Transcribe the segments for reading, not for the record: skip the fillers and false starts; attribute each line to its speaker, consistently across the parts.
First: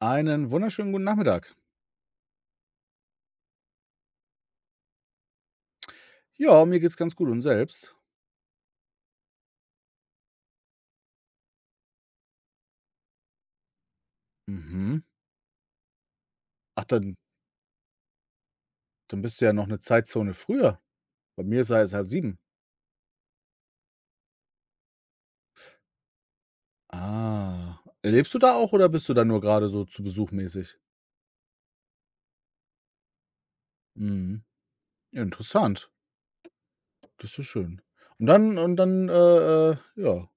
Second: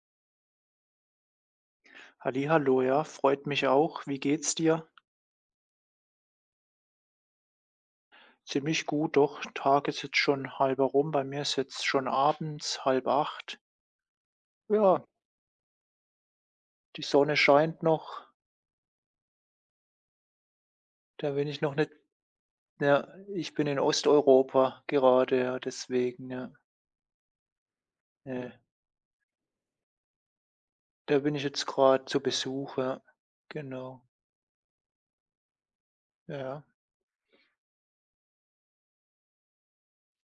Speaker 1: Einen wunderschönen guten Nachmittag.
Speaker 2: Hallihallo, ja, freut mich auch. Wie geht's dir?
Speaker 1: Ja, mir geht's ganz gut und selbst?
Speaker 2: Ziemlich gut, doch. Tag ist jetzt schon halber rum. Bei mir ist jetzt schon abends, halb acht.
Speaker 1: Mhm.
Speaker 2: Ja,
Speaker 1: Ach,
Speaker 2: die
Speaker 1: dann
Speaker 2: Sonne scheint noch.
Speaker 1: dann bist du ja noch eine Zeitzone früher.
Speaker 2: Da
Speaker 1: Bei
Speaker 2: bin ich
Speaker 1: mir ist
Speaker 2: noch
Speaker 1: ja
Speaker 2: nicht.
Speaker 1: erst sieben.
Speaker 2: Ja, ich bin in Osteuropa gerade, ja, deswegen, ja.
Speaker 1: Ah. Lebst du
Speaker 2: Ja,
Speaker 1: da auch oder bist du da nur gerade so zu Besuch mäßig?
Speaker 2: da bin ich jetzt gerade zu Besuch, ja. Genau.
Speaker 1: Mhm. Interessant.
Speaker 2: Ja.
Speaker 1: Das ist schön. Und dann, ja,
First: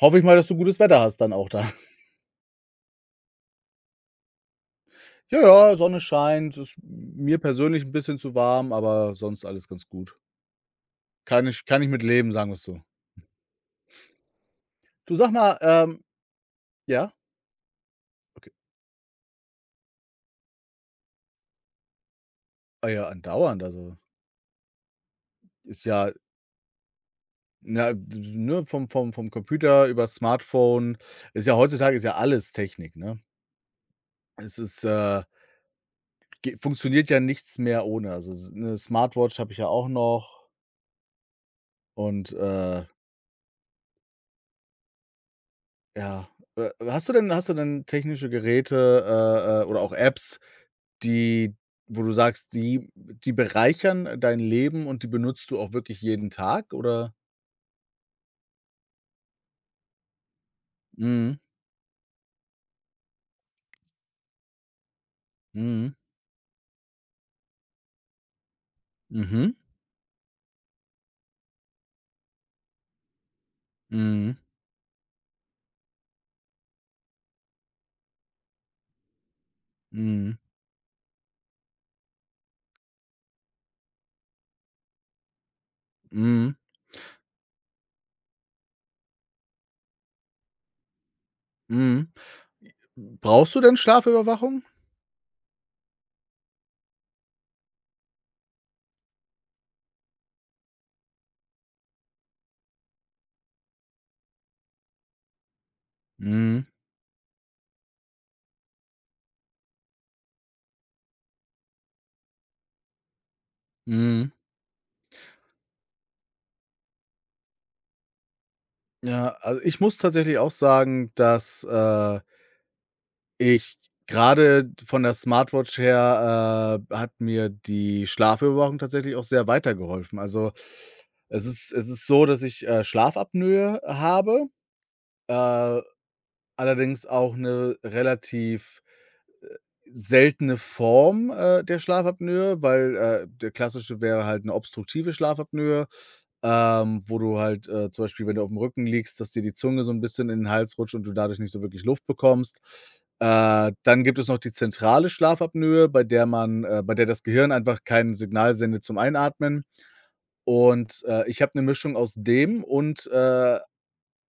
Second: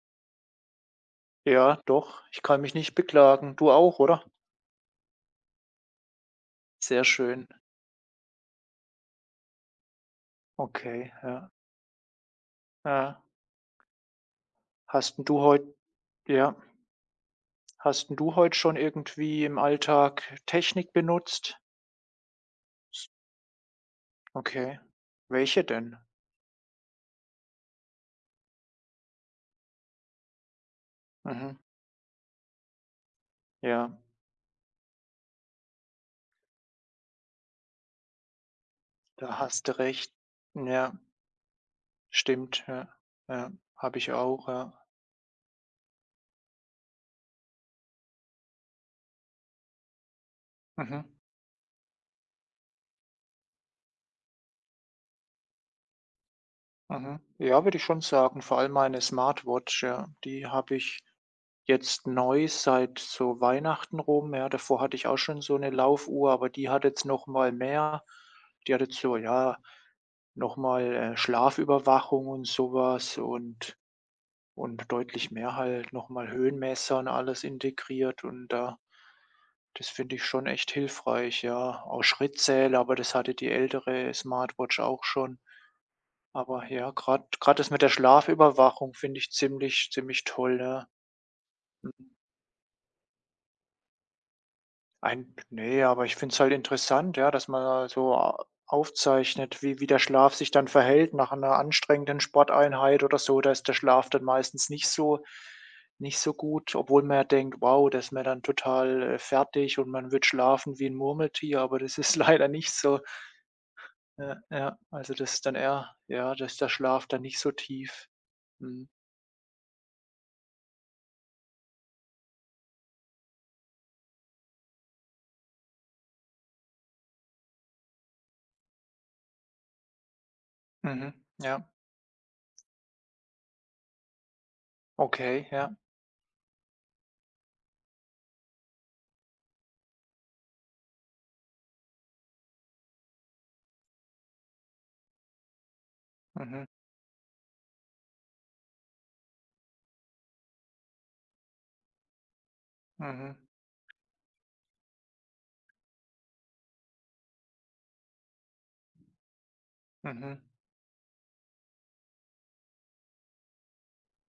Speaker 1: hoffe ich mal, dass du gutes Wetter hast dann auch da.
Speaker 2: Ja, doch. Ich kann mich nicht beklagen. Du auch, oder?
Speaker 1: Ja, ja, Sonne scheint, ist
Speaker 2: Sehr
Speaker 1: mir
Speaker 2: schön.
Speaker 1: persönlich ein bisschen zu warm, aber sonst alles ganz gut.
Speaker 2: Okay,
Speaker 1: Kann
Speaker 2: ja.
Speaker 1: ich kann ich mit leben, sagen wir's so.
Speaker 2: Ja.
Speaker 1: Du,
Speaker 2: Hast 'n
Speaker 1: sag
Speaker 2: du
Speaker 1: mal,
Speaker 2: heute ja.
Speaker 1: ja?
Speaker 2: Hast 'n du
Speaker 1: Okay.
Speaker 2: heute schon irgendwie im Alltag Technik benutzt?
Speaker 1: Ah ja, andauernd, also
Speaker 2: Okay. Welche
Speaker 1: Ist
Speaker 2: denn?
Speaker 1: ja na, ne, vom Computer über Smartphone ist ja
Speaker 2: Mhm.
Speaker 1: heutzutage ist ja alles Technik, ne?
Speaker 2: Ja,
Speaker 1: Es ist, ge Funktioniert ja nichts mehr ohne. Also, s 'ne Smartwatch
Speaker 2: da
Speaker 1: habe ich ja
Speaker 2: hast du
Speaker 1: auch
Speaker 2: recht.
Speaker 1: noch
Speaker 2: Ja,
Speaker 1: und,
Speaker 2: stimmt, ja. Ja, habe ich auch, ja.
Speaker 1: ja. Hast du denn technische Geräte, oder auch Apps,
Speaker 2: Mhm.
Speaker 1: die wo du sagst, die bereichern dein Leben und die benutzt du auch wirklich jeden Tag, oder?
Speaker 2: Mhm. Ja, würde ich schon sagen, vor allem meine Smartwatch, ja, die habe ich
Speaker 1: Mhm.
Speaker 2: jetzt neu seit so Weihnachten rum, ja. Davor hatte ich auch schon so 'ne
Speaker 1: Mhm.
Speaker 2: Laufuhr, aber die hat jetzt noch mal mehr. Die hat jetzt so,
Speaker 1: Mhm.
Speaker 2: ja, noch mal Schlafüberwachung und so was. und
Speaker 1: Mhm.
Speaker 2: Und deutlich mehr halt, noch mal Höhenmesser und alles integriert, und da das finde ich
Speaker 1: Mhm.
Speaker 2: schon echt hilfreich, ja. Auch Schrittzähler, aber das hatte die ältere Smartwatch auch schon.
Speaker 1: Mhm.
Speaker 2: Aber ja, gerade das mit der Schlafüberwachung finde ich ziemlich toll, ja.
Speaker 1: Mhm. Brauchst du denn Schlafüberwachung?
Speaker 2: Ein ne, aber ich finde es halt interessant, ja, dass man da so a aufzeichnet, wie der Schlaf sich dann verhält nach einer anstrengenden Sporteinheit oder so. Da ist der Schlaf dann meistens nicht so, nicht so
Speaker 1: Mhm,
Speaker 2: gut, obwohl man ja denkt: „Wow, das ist man dann total, fertig und man wird schlafen wie ein Murmeltier“, aber das ist leider nicht so.
Speaker 1: mhm.
Speaker 2: Ja, ja, also, das ist dann eher ja, dass der Schlaf dann nicht so tief. Mhm.
Speaker 1: Ja, also, ich muss tatsächlich auch sagen, dass, ich gerade von der Smartwatch her, hat mir die Schlafüberwachung tatsächlich auch sehr weitergeholfen. Also,
Speaker 2: Mhm.
Speaker 1: es
Speaker 2: Ja,
Speaker 1: ist es ist so, dass ich, Schlafapnoe habe,
Speaker 2: okay, ja.
Speaker 1: äh, allerdings auch eine relativ seltene Form, der Schlafapnoe, weil, der klassische wäre halt eine obstruktive Schlafapnoe.
Speaker 2: Mhm.
Speaker 1: Wo du halt, zum Beispiel, wenn du auf dem Rücken liegst, dass dir die Zunge so ein bisschen in den Hals rutscht und du dadurch nicht so wirklich Luft bekommst.
Speaker 2: Mhm.
Speaker 1: Dann gibt es noch die zentrale Schlafapnoe, bei der das Gehirn einfach kein Signal sendet zum Einatmen.
Speaker 2: Mhm.
Speaker 1: Und, ich habe eine Mischung aus dem und,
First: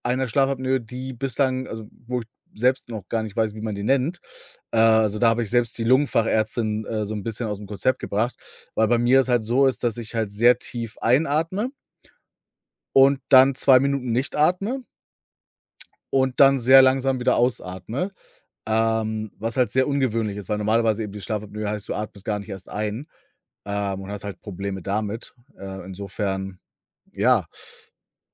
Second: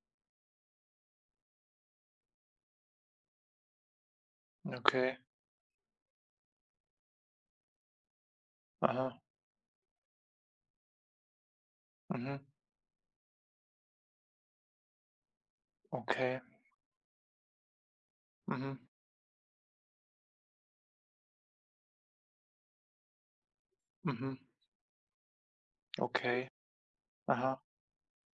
Speaker 1: einer Schlafapnoe, die bislang also, wo ich selbst noch gar nicht weiß, wie man die nennt.
Speaker 2: Okay.
Speaker 1: Also, da habe ich selbst die Lungenfachärztin, so ein bisschen aus dem Konzept gebracht, weil bei mir
Speaker 2: Aha.
Speaker 1: es halt so ist, dass ich halt sehr tief einatme
Speaker 2: Mhm.
Speaker 1: und dann 2 Minuten nicht atme und
Speaker 2: Okay.
Speaker 1: dann sehr langsam wieder ausatme,
Speaker 2: Mhm,
Speaker 1: was halt sehr ungewöhnlich ist, weil normalerweise eben die Schlafapnoe heißt, du atmest gar nicht erst ein, und hast
Speaker 2: mhm.
Speaker 1: halt Probleme damit.
Speaker 2: Okay.
Speaker 1: Insofern ja.
Speaker 2: Aha.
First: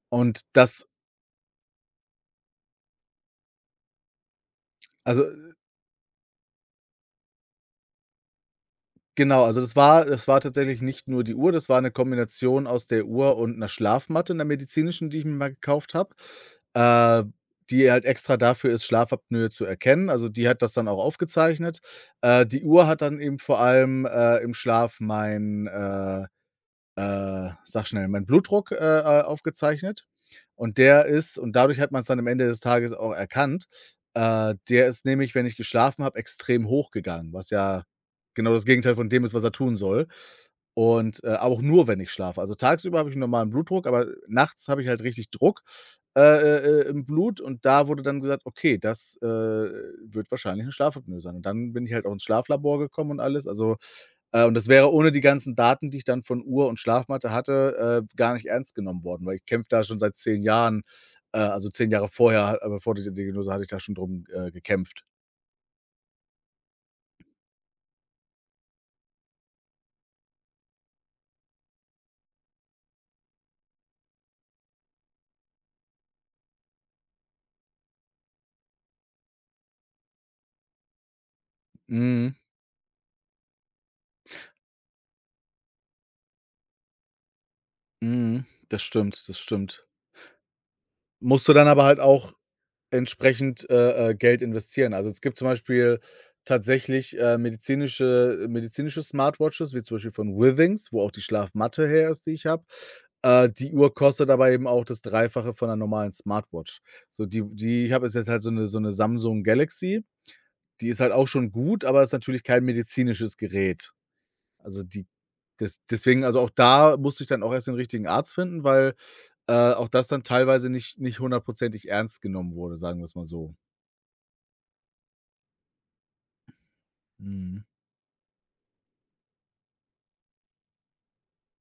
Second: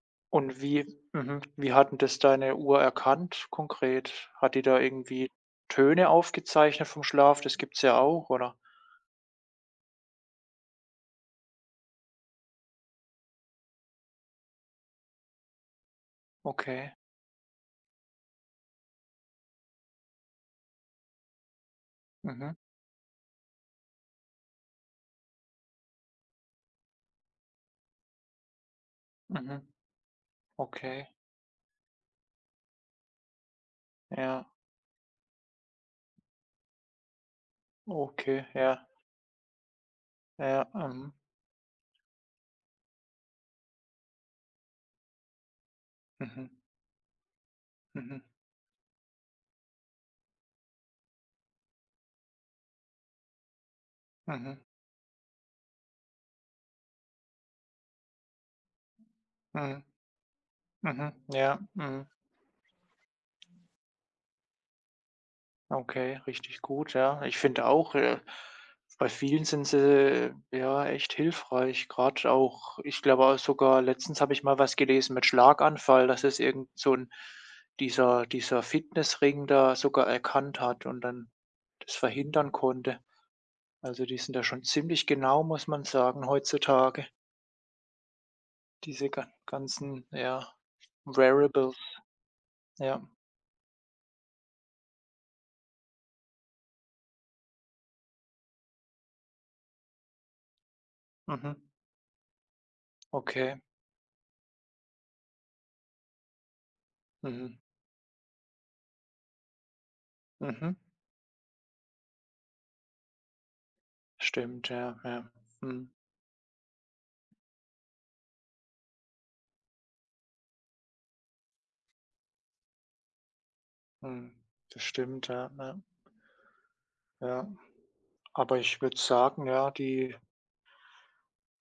Speaker 1: Und
Speaker 2: Und
Speaker 1: das
Speaker 2: wie, mhm, wie hat denn das deine Uhr erkannt konkret? Hat die da irgendwie
Speaker 1: also
Speaker 2: Töne aufgezeichnet vom Schlaf? Das gibt's ja auch, oder?
Speaker 1: Genau, also das war tatsächlich nicht nur die Uhr, das war eine Kombination aus der Uhr und einer Schlafmatte, 'ner medizinischen, die ich mir mal gekauft habe,
Speaker 2: Okay.
Speaker 1: äh, die halt extra dafür ist, Schlafapnoe zu erkennen. Also, die hat das dann auch aufgezeichnet.
Speaker 2: Mhm,
Speaker 1: Die Uhr hat dann eben vor allem, im Schlaf sag schnell, meinen Blutdruck,
Speaker 2: mhm.
Speaker 1: aufgezeichnet und der
Speaker 2: Okay.
Speaker 1: ist und dadurch hat man es dann am Ende des Tages auch erkannt,
Speaker 2: Ja,
Speaker 1: der ist nämlich, wenn ich geschlafen habe, extrem hochgegangen, was ja
Speaker 2: okay,
Speaker 1: genau das
Speaker 2: ja,
Speaker 1: Gegenteil von dem ist, was er tun soll
Speaker 2: ja, mhm,
Speaker 1: und, aber auch nur, wenn ich schlafe. Also, tagsüber habe ich einen normalen Blutdruck, aber nachts habe ich halt richtig Druck,
Speaker 2: mhm,
Speaker 1: im Blut und da wurde dann
Speaker 2: mhm,
Speaker 1: gesagt: „Okay, das, wird wahrscheinlich 'ne Schlafapnoe sein." Und dann bin ich halt auch ins Schlaflabor gekommen und alles. Also, und
Speaker 2: mhm,
Speaker 1: das wäre ohne die ganzen Daten, die ich dann von Uhr und Schlafmatte hatte, gar nicht ernst genommen worden, weil ich kämpfe
Speaker 2: mhm,
Speaker 1: da schon seit 10 Jahren,
Speaker 2: mhm, ja,
Speaker 1: also 10
Speaker 2: mhm.
Speaker 1: Jahre vorher, bevor diese Diagnose hatte ich da schon drum, gekämpft.
Speaker 2: Okay, richtig gut, ja. Ich finde auch, bei vielen sind sie ja echt hilfreich. Gerade auch, ich glaube auch sogar, letztens habe ich mal was gelesen mit Schlaganfall, dass es irgend so ein dieser Fitnessring da sogar erkannt hat und dann das
Speaker 1: Mhm,
Speaker 2: verhindern konnte. Also die sind da schon ziemlich genau, muss man sagen, heutzutage.
Speaker 1: mhm. Das
Speaker 2: Diese
Speaker 1: stimmt, das stimmt.
Speaker 2: ganzen, ja,
Speaker 1: Musst du dann
Speaker 2: Wearables.
Speaker 1: aber halt auch
Speaker 2: Ja.
Speaker 1: entsprechend, Geld investieren. Also, es gibt zum Beispiel tatsächlich, medizinische Smartwatches, wie zum Beispiel von Withings, wo auch die
Speaker 2: Mhm.
Speaker 1: Schlafmatte her ist, die ich habe.
Speaker 2: Okay.
Speaker 1: Die Uhr kostet aber eben auch das Dreifache von einer normalen Smartwatch. So, die
Speaker 2: Mhm.
Speaker 1: die ich habe ist jetzt halt so eine Samsung Galaxy.
Speaker 2: Mhm.
Speaker 1: Die ist halt auch schon gut, aber ist natürlich kein medizinisches Gerät.
Speaker 2: Stimmt,
Speaker 1: Also,
Speaker 2: ja,
Speaker 1: die
Speaker 2: ja.
Speaker 1: des
Speaker 2: Mhm.
Speaker 1: deswegen also, auch da musste ich dann auch erst den richtigen Arzt finden, weil, auch das dann teilweise nicht hundertprozentig ernst genommen wurde, sagen wir es mal so.
Speaker 2: Mhm. Das stimmt, ja, ja, ja.
Speaker 1: Mhm.
Speaker 2: Aber ich würde sagen, ja, die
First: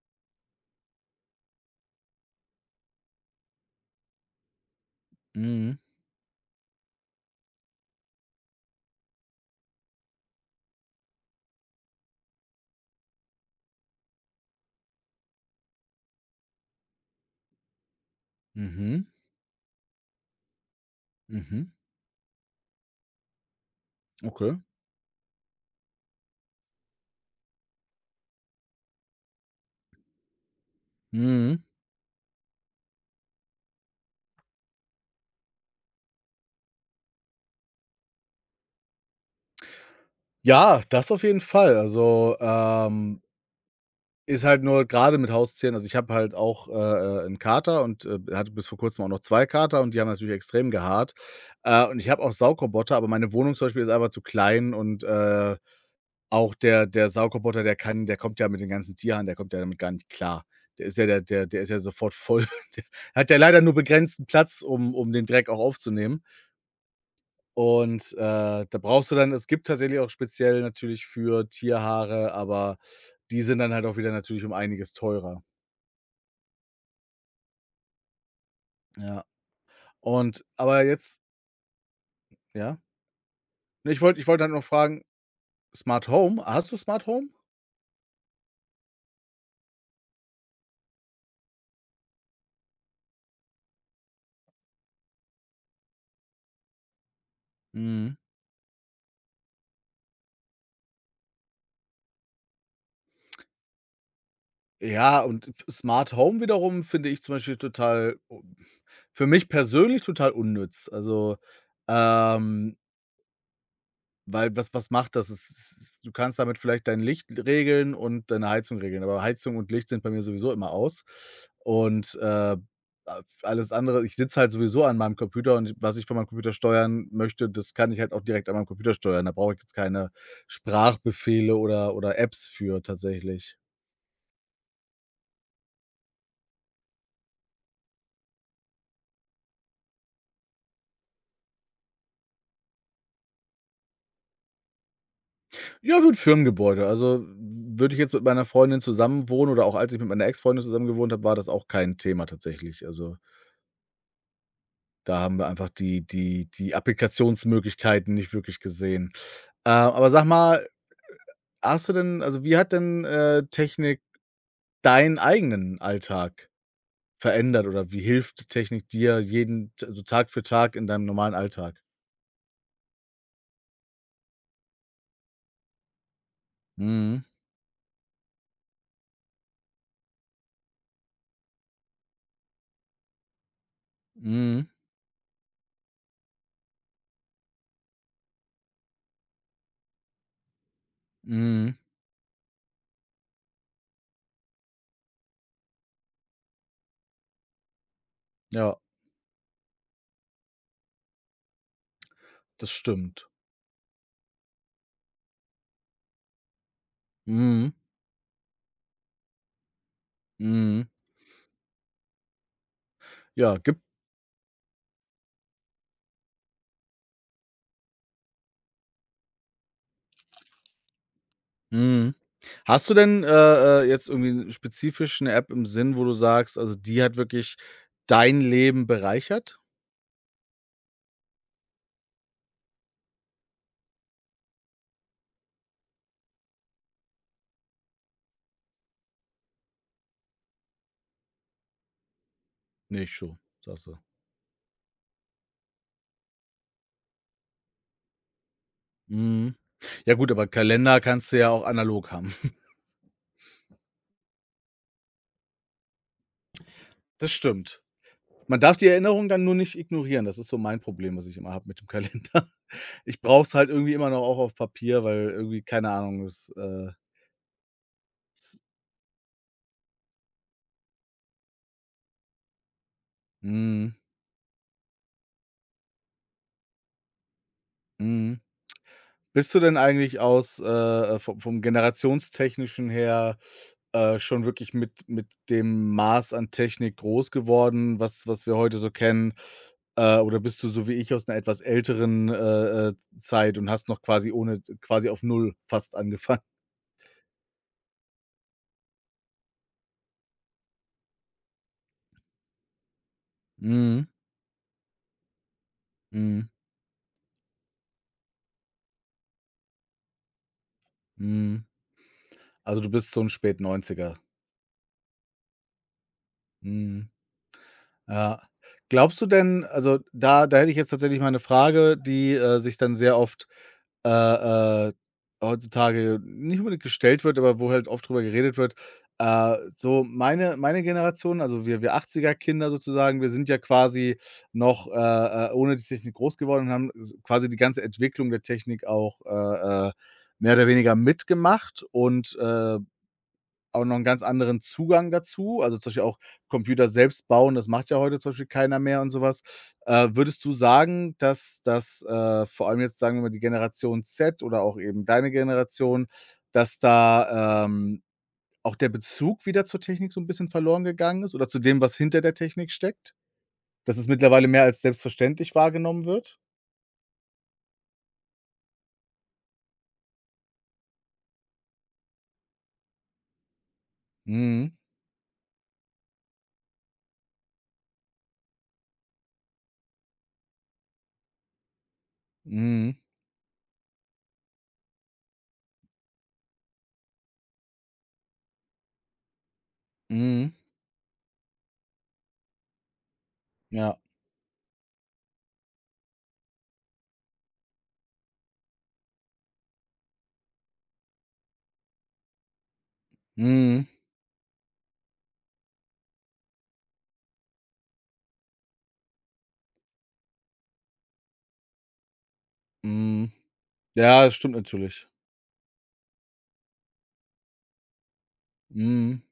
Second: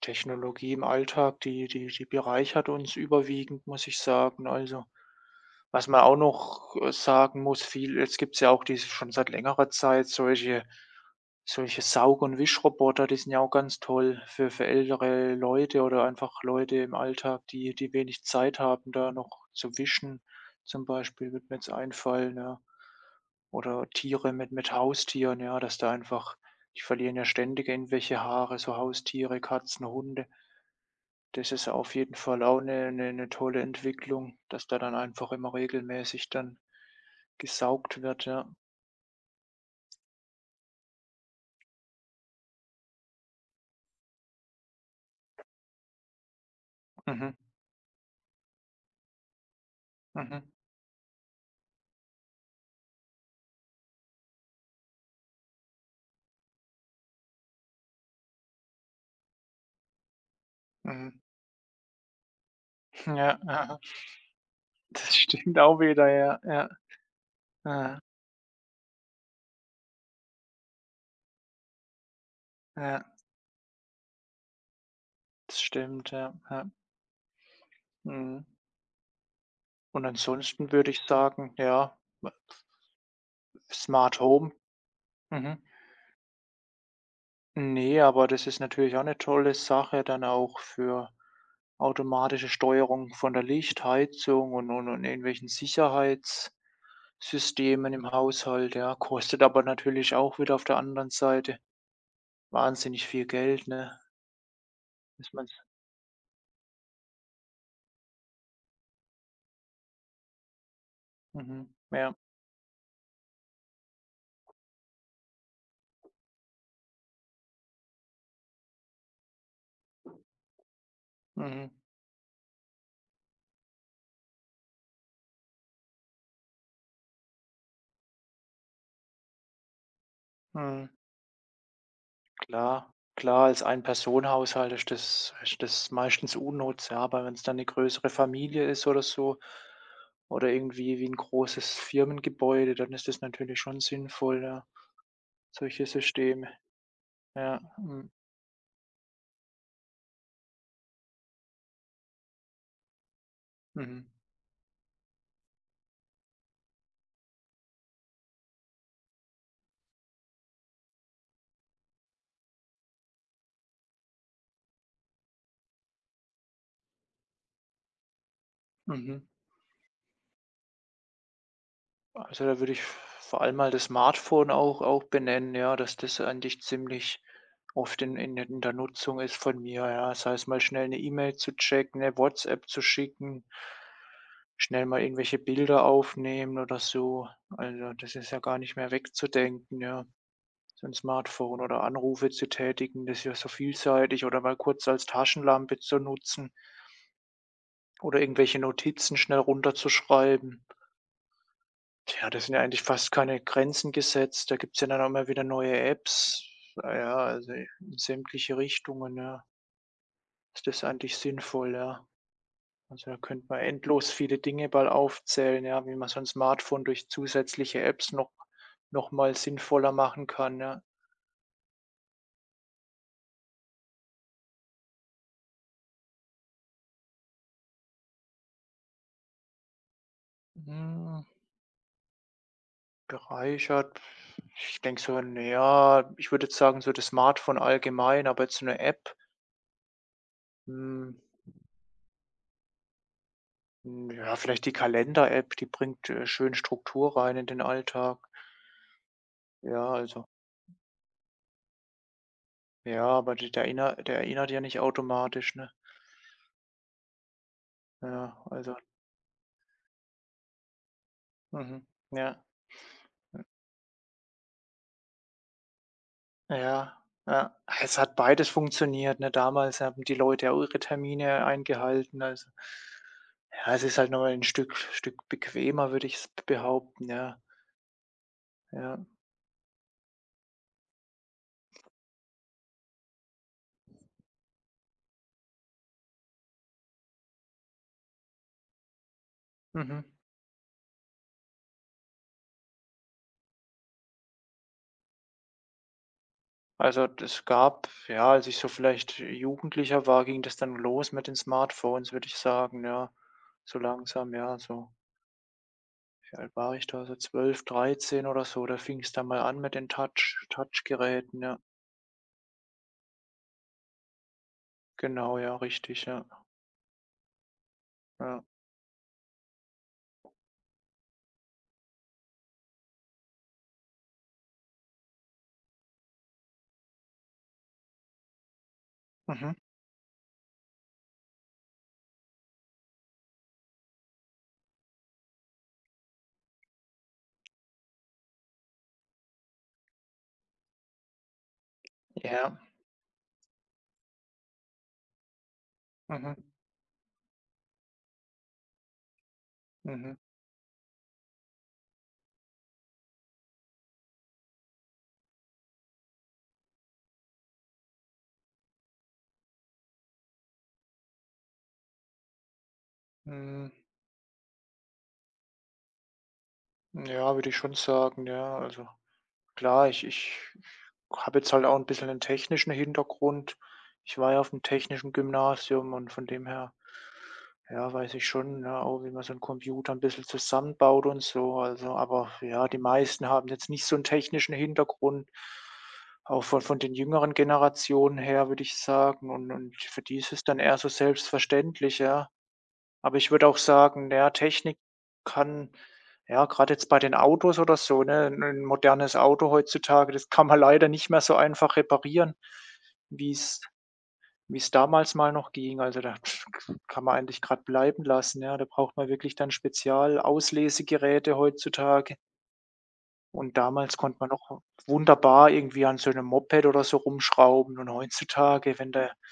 Speaker 2: Technologie im Alltag, die bereichert uns überwiegend, muss ich sagen. Also,
Speaker 1: Mhm.
Speaker 2: was man auch noch, sagen muss, viel jetzt gibt's ja auch diese schon seit längerer Zeit solche, solche Saug- und Wischroboter, die sind ja auch ganz toll für ältere Leute oder einfach Leute im Alltag, die wenig Zeit haben,
Speaker 1: Mhm.
Speaker 2: da noch zu wischen. Zum Beispiel würde mir
Speaker 1: Mhm.
Speaker 2: jetzt einfallen, ja. Oder Tiere,
Speaker 1: Okay.
Speaker 2: mit Haustieren, ja, dass da einfach die verlieren ja ständig irgendwelche Haare, so Haustiere, Katzen, Hunde. Das
Speaker 1: Mhm.
Speaker 2: ist auf jeden Fall auch eine 'ne 'ne tolle Entwicklung, dass da dann einfach immer regelmäßig dann gesaugt wird, ja.
Speaker 1: Ja, das auf jeden Fall. Also, ist halt nur gerade mit Haustieren also, ich habe halt auch,
Speaker 2: Mhm,
Speaker 1: 'n Kater und, hatte bis vor Kurzem auch noch 2 Kater und die haben natürlich
Speaker 2: mhm,
Speaker 1: extrem gehaart. Und ich habe auch Saugroboter, aber meine Wohnung zum Beispiel ist einfach zu klein und, auch der Saugroboter, der kommt ja mit den ganzen Tierhaaren, der kommt ja damit gar nicht klar. Der ist ja
Speaker 2: mhm.
Speaker 1: der der der ist ja sofort voll. Der hat ja
Speaker 2: Ja,
Speaker 1: leider nur
Speaker 2: aha.
Speaker 1: begrenzten Platz, um
Speaker 2: Das
Speaker 1: den Dreck
Speaker 2: stimmt
Speaker 1: auch
Speaker 2: auch wieder,
Speaker 1: aufzunehmen.
Speaker 2: ja, ja, ja,
Speaker 1: Und, da brauchst du dann, es gibt tatsächlich auch speziell natürlich für Tierhaare, aber
Speaker 2: ja.
Speaker 1: die sind dann halt auch wieder natürlich um einiges teurer.
Speaker 2: Das stimmt, ja, ja. Mhm.
Speaker 1: Ja.
Speaker 2: Und
Speaker 1: Und
Speaker 2: ansonsten
Speaker 1: aber
Speaker 2: würde ich
Speaker 1: jetzt,
Speaker 2: sagen, ja,
Speaker 1: ja? Ne, ich
Speaker 2: Smart
Speaker 1: wollte ich wollte halt
Speaker 2: Home.
Speaker 1: noch fragen,
Speaker 2: Mhm.
Speaker 1: Smart Home, hast du Smart Home?
Speaker 2: Ne, aber das ist natürlich auch eine tolle Sache dann auch für automatische Steuerung von der Lichtheizung und und irgendwelchen Sicherheitssystemen im
Speaker 1: Mhm.
Speaker 2: Haushalt, ja. Kostet aber natürlich auch wieder auf der anderen Seite wahnsinnig viel Geld, ne?
Speaker 1: Ja,
Speaker 2: Ist
Speaker 1: und
Speaker 2: man's,
Speaker 1: Smart Home wiederum finde ich zum Beispiel total u für mich persönlich total unnütz. Also,
Speaker 2: mhm, ja,
Speaker 1: ähm weil was macht das? Es es Du kannst damit vielleicht dein Licht regeln und deine Heizung regeln, aber Heizung und Licht sind bei mir sowieso immer aus.
Speaker 2: mhm,
Speaker 1: Und, alles andere, ich sitze halt sowieso an meinem Computer und was ich von meinem Computer steuern möchte, das kann ich halt auch direkt an meinem Computer steuern. Da brauche ich jetzt keine
Speaker 2: mhm.
Speaker 1: Sprachbefehle oder Apps für
Speaker 2: Klar, klar,
Speaker 1: tatsächlich.
Speaker 2: als Ein-Personen-Haushalt ist das meistens unnütz, ja, aber wenn es dann eine größere Familie ist oder so, oder irgendwie wie ein großes Firmengebäude, dann ist das natürlich schon sinnvoll, ja, solche
Speaker 1: Ja, für ein
Speaker 2: Systeme.
Speaker 1: Firmengebäude. Also,
Speaker 2: Ja,
Speaker 1: würde ich
Speaker 2: mhm,
Speaker 1: jetzt mit meiner Freundin zusammenwohnen oder auch als ich mit meiner Ex-Freundin zusammen gewohnt habe, war das auch kein Thema tatsächlich, also
Speaker 2: mhm,
Speaker 1: da haben wir einfach die Applikationsmöglichkeiten nicht wirklich gesehen. Aber sag mal, hast du denn also, wie hat denn, Technik deinen eigenen Alltag verändert oder wie hilft Technik dir
Speaker 2: mhm.
Speaker 1: jeden t also, Tag für Tag in deinem normalen Alltag?
Speaker 2: Also, da würde ich vor allem mal das Smartphone auch benennen, ja, dass das eigentlich ziemlich
Speaker 1: Mhm,
Speaker 2: oft in der Nutzung ist von mir, ja. Das heißt mal schnell eine E-Mail zu checken, eine WhatsApp zu schicken,
Speaker 1: mhm,
Speaker 2: schnell mal irgendwelche Bilder aufnehmen oder so. Also, das ist ja gar nicht mehr wegzudenken, ja, so 'n Smartphone,
Speaker 1: mhm.
Speaker 2: oder Anrufe zu tätigen, das ist ja so vielseitig, oder mal kurz als Taschenlampe zu nutzen oder irgendwelche
Speaker 1: Ja,
Speaker 2: Notizen schnell runterzuschreiben. Tja, da sind ja
Speaker 1: das
Speaker 2: eigentlich fast
Speaker 1: stimmt.
Speaker 2: keine Grenzen gesetzt. Da gibt's ja dann auch immer wieder neue Apps. Ah ja, also in
Speaker 1: Mhm,
Speaker 2: sämtliche Richtungen, ja. Ist das
Speaker 1: mhm.
Speaker 2: eigentlich sinnvoll, ja. Also, da könnte
Speaker 1: Ja,
Speaker 2: man
Speaker 1: gibt
Speaker 2: endlos viele Dinge bald aufzählen, ja, wie man so 'n Smartphone durch zusätzliche Apps noch, noch mal sinnvoller machen kann, ja.
Speaker 1: mhm. Hast du denn, jetzt irgendwie spezifisch 'ne App im Sinn, wo du sagst, also, die hat wirklich dein Leben bereichert?
Speaker 2: Hm, bereichert, ich denke so, na ja, ich würde jetzt sagen, so das Smartphone allgemein, aber jetzt so 'ne App, hm.
Speaker 1: Nicht so, sagst du.
Speaker 2: Hm, ja, vielleicht die Kalender-App, die bringt, schön Struktur rein in den Alltag.
Speaker 1: Mhm.
Speaker 2: Ja,
Speaker 1: Ja
Speaker 2: also
Speaker 1: gut, aber Kalender kannst du ja auch analog haben.
Speaker 2: ja, aber d der erinner der erinnert ja nicht automatisch, ne?
Speaker 1: Das stimmt.
Speaker 2: Ja,
Speaker 1: Man
Speaker 2: also
Speaker 1: darf die Erinnerung dann nur nicht ignorieren. Das ist so mein Problem, was ich immer habe mit
Speaker 2: mhm,
Speaker 1: dem
Speaker 2: ja,
Speaker 1: Kalender. Ich brauche es halt irgendwie immer noch auch auf Papier, weil irgendwie, keine Ahnung, das,
Speaker 2: ja, ja. Es hat beides
Speaker 1: s
Speaker 2: funktioniert, ne? Damals haben die Leute ja auch ihre Termine eingehalten, also ja, es
Speaker 1: mhm,
Speaker 2: ist halt nochmal ein Stück bequemer, würde ich behaupten, ja,
Speaker 1: mhm.
Speaker 2: ja.
Speaker 1: Bist du denn eigentlich vom generationstechnischen her, schon wirklich mit dem Maß an Technik groß geworden, was wir heute so kennen?
Speaker 2: Mhm.
Speaker 1: Oder bist du so wie ich aus einer etwas älteren, Zeit und hast noch quasi ohne quasi auf null fast angefangen?
Speaker 2: Also, es gab ja, als ich so vielleicht Jugendlicher war, ging das dann los mit den Smartphones, würde ich sagen, ja. So
Speaker 1: Mhm,
Speaker 2: langsam, ja, so wie
Speaker 1: mhm,
Speaker 2: alt war ich da? So 12, 13 oder so, da fing es dann mal an mit den Touchgeräten, ja.
Speaker 1: mhm. Also, du bist so ein spät 90.
Speaker 2: Genau, ja, richtig, ja.
Speaker 1: Mhm. Ja.
Speaker 2: Ja.
Speaker 1: Glaubst du denn, also, da hätte ich jetzt tatsächlich mal eine Frage, die, sich dann sehr oft, äh, äh, heutzutage nicht unbedingt gestellt wird, aber wo halt oft drüber geredet wird.
Speaker 2: Mhm.
Speaker 1: So meine Generation, also wir achtziger Kinder sozusagen, wir sind ja quasi noch, ohne die Technik groß geworden und haben s quasi die ganze Entwicklung der Technik auch, mehr oder weniger mitgemacht und,
Speaker 2: Ja.
Speaker 1: auch noch 'n ganz anderen Zugang dazu, also, zum Beispiel auch
Speaker 2: Mhm.
Speaker 1: Computer selbst bauen, das macht ja heute zum Beispiel keiner mehr und so was.
Speaker 2: Mhm.
Speaker 1: Würdest du sagen, vor allem jetzt, sagen wir mal, die Generation Z oder auch eben deine Generation, dass da, auch der Bezug wieder zur Technik so 'n bisschen verloren gegangen ist oder zu dem, was hinter der Technik steckt?
Speaker 2: Hm,
Speaker 1: Dass es mittlerweile mehr als selbstverständlich wahrgenommen wird?
Speaker 2: ja, würde ich schon sagen, ja, also klar, ich habe jetzt halt auch ein bisschen einen technischen Hintergrund. Ich war ja auf auf'm
Speaker 1: Mhm,
Speaker 2: technischen Gymnasium und von dem her, ja, weiß ich schon, ne, auch wie man so einen Computer ein bisschen zusammenbaut und so. Also, aber ja, die
Speaker 1: mhm,
Speaker 2: meisten haben jetzt nicht so einen technischen Hintergrund. Auch von den jüngeren Generationen her, würde ich sagen. Und für die ist es
Speaker 1: mhm,
Speaker 2: dann eher so selbstverständlich, ja. Aber ich würde auch
Speaker 1: ja,
Speaker 2: sagen, ja, Technik kann ja, gerade jetzt bei den Autos oder so, ne, 'n modernes Auto heutzutage, das kann man leider nicht mehr so einfach reparieren, wie's
Speaker 1: mhm,
Speaker 2: wie's damals mal noch ging. Also, da kann man eigentlich grad bleiben lassen, ja. Da braucht man wirklich dann Spezialauslesegeräte heutzutage.
Speaker 1: mhm.
Speaker 2: Und damals konnte
Speaker 1: Ja,
Speaker 2: man
Speaker 1: das stimmt
Speaker 2: noch
Speaker 1: natürlich.
Speaker 2: wunderbar irgendwie an so 'nem Moped oder so rumschrauben, und heutzutage, wenn da
Speaker 1: Mhm.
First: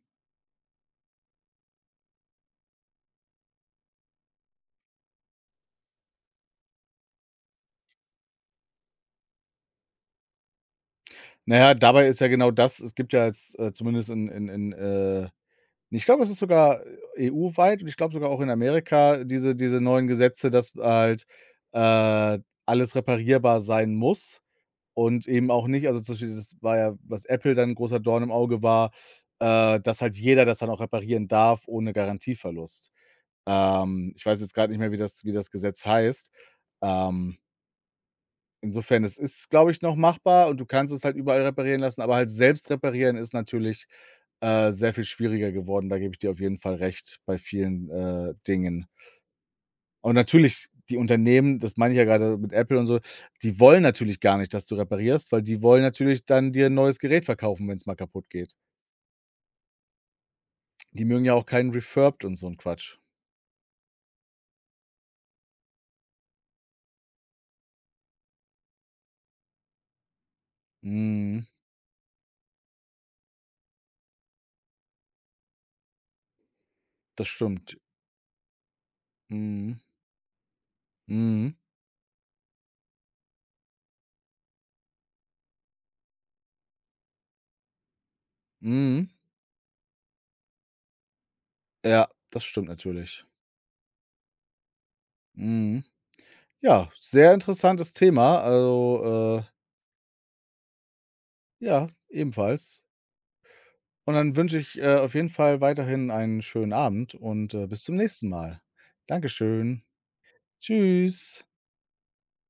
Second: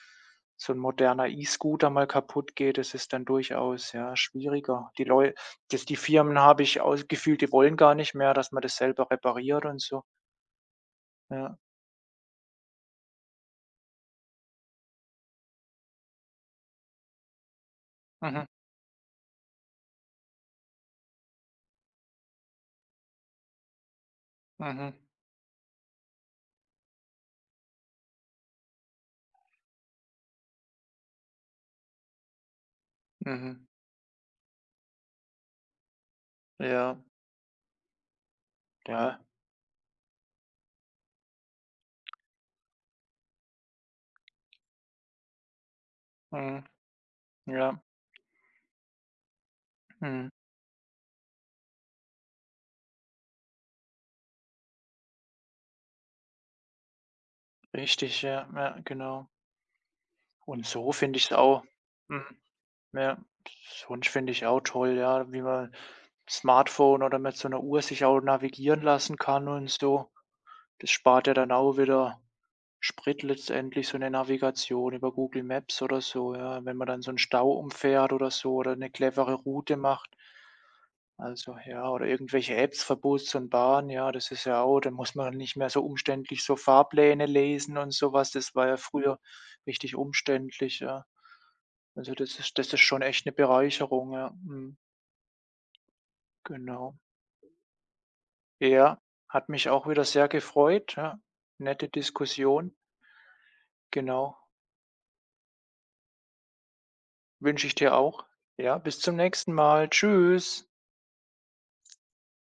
Speaker 2: so 'n moderner E-Scooter mal kaputtgeht, das ist dann durchaus, ja, schwieriger. Die Leu Das die Firmen habe ich aus gefühlt, die wollen gar nicht mehr, dass man das selber repariert und so.
Speaker 1: Na
Speaker 2: Ja.
Speaker 1: ja, dabei ist ja genau das es gibt ja jetzt, zumindest in, ich glaube, es ist sogar EU-weit und ich glaube sogar auch
Speaker 2: Mhm.
Speaker 1: in Amerika diese neuen Gesetze, dass halt, äh, alles reparierbar sein muss
Speaker 2: Mhm.
Speaker 1: und eben auch nicht also, zum Beispiel das war ja, was Apple dann 'n großer Dorn im Auge war, dass halt jeder das dann auch reparieren darf ohne Garantieverlust.
Speaker 2: Mhm.
Speaker 1: Ich weiß jetzt gerade nicht mehr, wie das Gesetz heißt.
Speaker 2: Ja,
Speaker 1: Ähm Insofern, das
Speaker 2: ja.
Speaker 1: ist, glaube ich, noch machbar und du kannst es halt überall reparieren lassen, aber halt selbst reparieren ist natürlich, sehr viel schwieriger geworden. Da gebe ich dir auf jeden
Speaker 2: Mhm.
Speaker 1: Fall recht bei
Speaker 2: Ja.
Speaker 1: vielen, Dingen. Und
Speaker 2: Mhm.
Speaker 1: natürlich, die Unternehmen, das meine ich ja gerade mit Apple und so, die wollen natürlich gar nicht, dass du reparierst, weil die wollen natürlich dann dir 'n neues Gerät verkaufen, wenn es mal
Speaker 2: Richtig,
Speaker 1: kaputt
Speaker 2: ja,
Speaker 1: geht.
Speaker 2: ja, genau. Und so
Speaker 1: Die
Speaker 2: finde
Speaker 1: mögen
Speaker 2: ich's
Speaker 1: ja auch
Speaker 2: auch,
Speaker 1: keinen refurbed
Speaker 2: mhm.
Speaker 1: und so 'n Quatsch.
Speaker 2: Ja, Hund finde ich auch toll, ja, wie man Smartphone oder mit so einer Uhr sich auch navigieren lassen kann und so. Das spart ja
Speaker 1: Mhm,
Speaker 2: dann auch wieder Sprit letztendlich, so eine Navigation über Google Maps oder so, ja. Wenn man dann so einen
Speaker 1: das
Speaker 2: Stau
Speaker 1: stimmt.
Speaker 2: umfährt oder so oder eine clevere
Speaker 1: Mhm,
Speaker 2: Route macht.
Speaker 1: mhm,
Speaker 2: Also ja, oder irgendwelche Apps, Verbots und Bahn, ja, das ist ja auch, dann muss man nicht mehr so umständlich so Fahrpläne lesen und sowas. Das war ja
Speaker 1: mhm.
Speaker 2: früher richtig umständlich, ja.
Speaker 1: Ja,
Speaker 2: Also das
Speaker 1: das
Speaker 2: ist
Speaker 1: stimmt
Speaker 2: das ist schon
Speaker 1: natürlich.
Speaker 2: echt eine Bereicherung, ja. Mhm,
Speaker 1: Mhm. Ja,
Speaker 2: genau.
Speaker 1: sehr interessantes Thema.
Speaker 2: Ja,
Speaker 1: Also,
Speaker 2: hat mich auch wieder sehr gefreut, ja.
Speaker 1: ja,
Speaker 2: Nette Diskussion,
Speaker 1: ebenfalls. Und dann
Speaker 2: genau.
Speaker 1: wünsche ich, auf jeden Fall weiterhin einen schönen Abend und,
Speaker 2: Wünsche ich
Speaker 1: bis
Speaker 2: dir
Speaker 1: zum
Speaker 2: auch.
Speaker 1: nächsten Mal.
Speaker 2: Ja, bis zum nächsten
Speaker 1: Dankeschön.
Speaker 2: Mal. Tschüss.
Speaker 1: Tschüss.